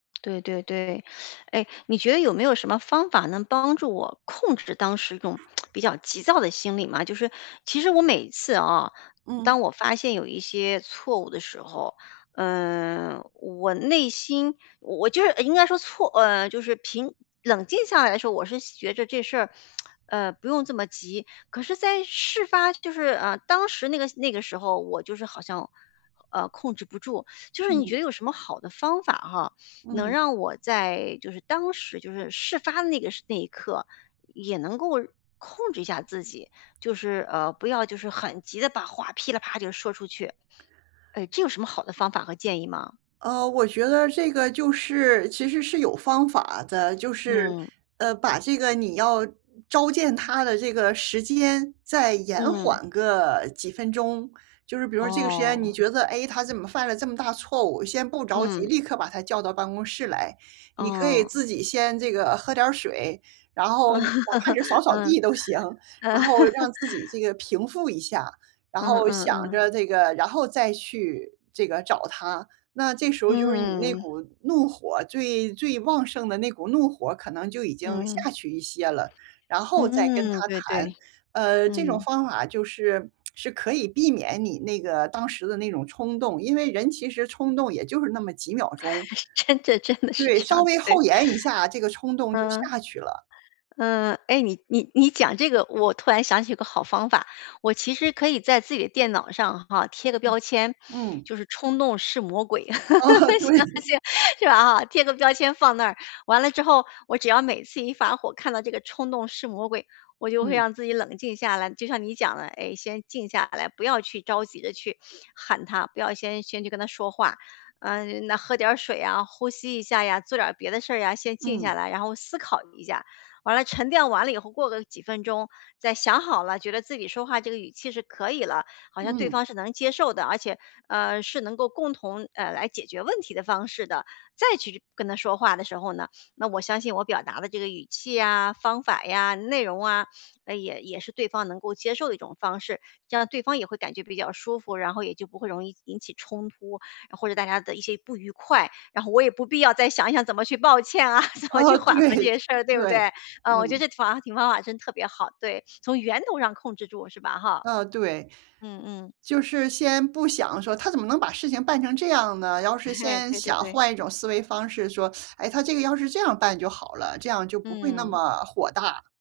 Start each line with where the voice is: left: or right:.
left: 对对对，诶，你觉得有没有什么方法能帮助我控制当时这种 比较急躁的心理嘛？就是其实我每次啊，
right: 嗯。
left: 当我发现有一些错误的时候，呃，我内心我我就是诶，应该说错呃，就是平冷静下来的时候，我是想觉着这事儿，呃，不用这么急。可是在事发就是，呃，当时那个那个时候我就是好像，呃，控制不住，就是你觉得
right: 嗯。
left: 有什么好的方法哈，能
right: 嗯。
left: 让我在就是当时就是事发的那个时那一刻，也能够控制一下自己？就是，呃，不要就是很急地把话噼里啪啦就说出去，呃，这有什么好的方法和建议吗？
right: 呃，我觉得这个就是其实是有方法的，就是，
left: 嗯。
right: 呃，把这个你要召见他的这个时间再延
left: 嗯。
right: 缓个几分钟。就是比如说这个时间你
left: 哦。
right: 觉得，诶，他怎么犯了这么大错误，先不着急
left: 嗯。
right: 立刻把他叫到办公室来。你可以
left: 哦。
right: 自己先这个喝点儿水，然
left: 嗯，
right: 后哪怕是扫 扫
left: 嗯，呃。
right: 地都行，然后让自己这 个平复一下，然
left: 嗯
right: 后
left: 嗯
right: 想
left: 嗯。
right: 着这个然后再去这个找他。那这时候就是你那
left: 嗯。
right: 股怒火最最旺盛的那股怒火儿可能就已经
left: 嗯嗯。
right: 下去一些了，然后再跟
left: 嗯，
right: 他
left: 对对，
right: 谈。呃，这种
left: 嗯。
right: 方法就是 是可以避免你那个当时的那种冲动，因为人其实冲动也就是那么几秒钟。
left: 真的真的是
right: 对，
left: 这
right: 稍
left: 样的，
right: 微
left: 对。
right: 后延一下，这个冲动就
left: 嗯。
right: 下去了。
left: 嗯，诶，你你你讲这个，我突然想起一个好方法，我其实可以在自己的电脑上哈，贴个
right: 嗯，
left: 标签，
right: 嗯。
left: 就是“冲动是魔鬼”。
right: 哦，
left: 行，
right: 对。
left: 行，是吧哈？贴个标签放那儿，完了之后，我只要每次一发火，看到这个“冲动是魔鬼”，我就会
right: 嗯。
left: 让自己冷静下来。就像你讲的，诶，先静下来，不要去着急地去喊他，不要先先去跟他说话，呃，那喝点儿水啊，呼吸一下呀，做点儿别的事儿啊，先静下
right: 嗯。
left: 来。然后思考一下，完了沉淀完了以后，过个几分钟，再想好了，觉得自己说话这个语气是可以了，好像对
right: 嗯。
left: 方是能接受的，而且，呃，是能够共同，呃，来解决问题的方式的。再去跟他说话的时候呢，那我相信我表达的这个语气啊、方法呀、内容啊，呃，也也是对方能够接受的一种方式，这样对方也会感觉比较舒服，然后也就不会容易引起冲突，呃，或者大家的一些不愉快。然后我也不必要再想想怎么去抱歉啊、怎么去
right: 呃，
left: 缓和这
right: 对，
left: 些事儿，对不
right: 对，
left: 对？嗯，我觉
right: 嗯。
left: 得这挺方挺方法真的特别好，对，从源头上控制住是吧哈？
right: 嗯，对。
left: 嗯嗯。
right: 就是先不想说：“他怎么能把事情办成这样呢？”要是
left: 诶，
right: 先
left: 对对
right: 想
left: 对。
right: 换一种思维方式说：“诶，他这个要是这样办就好了。”这样就不会那
left: 嗯。
right: 么火大。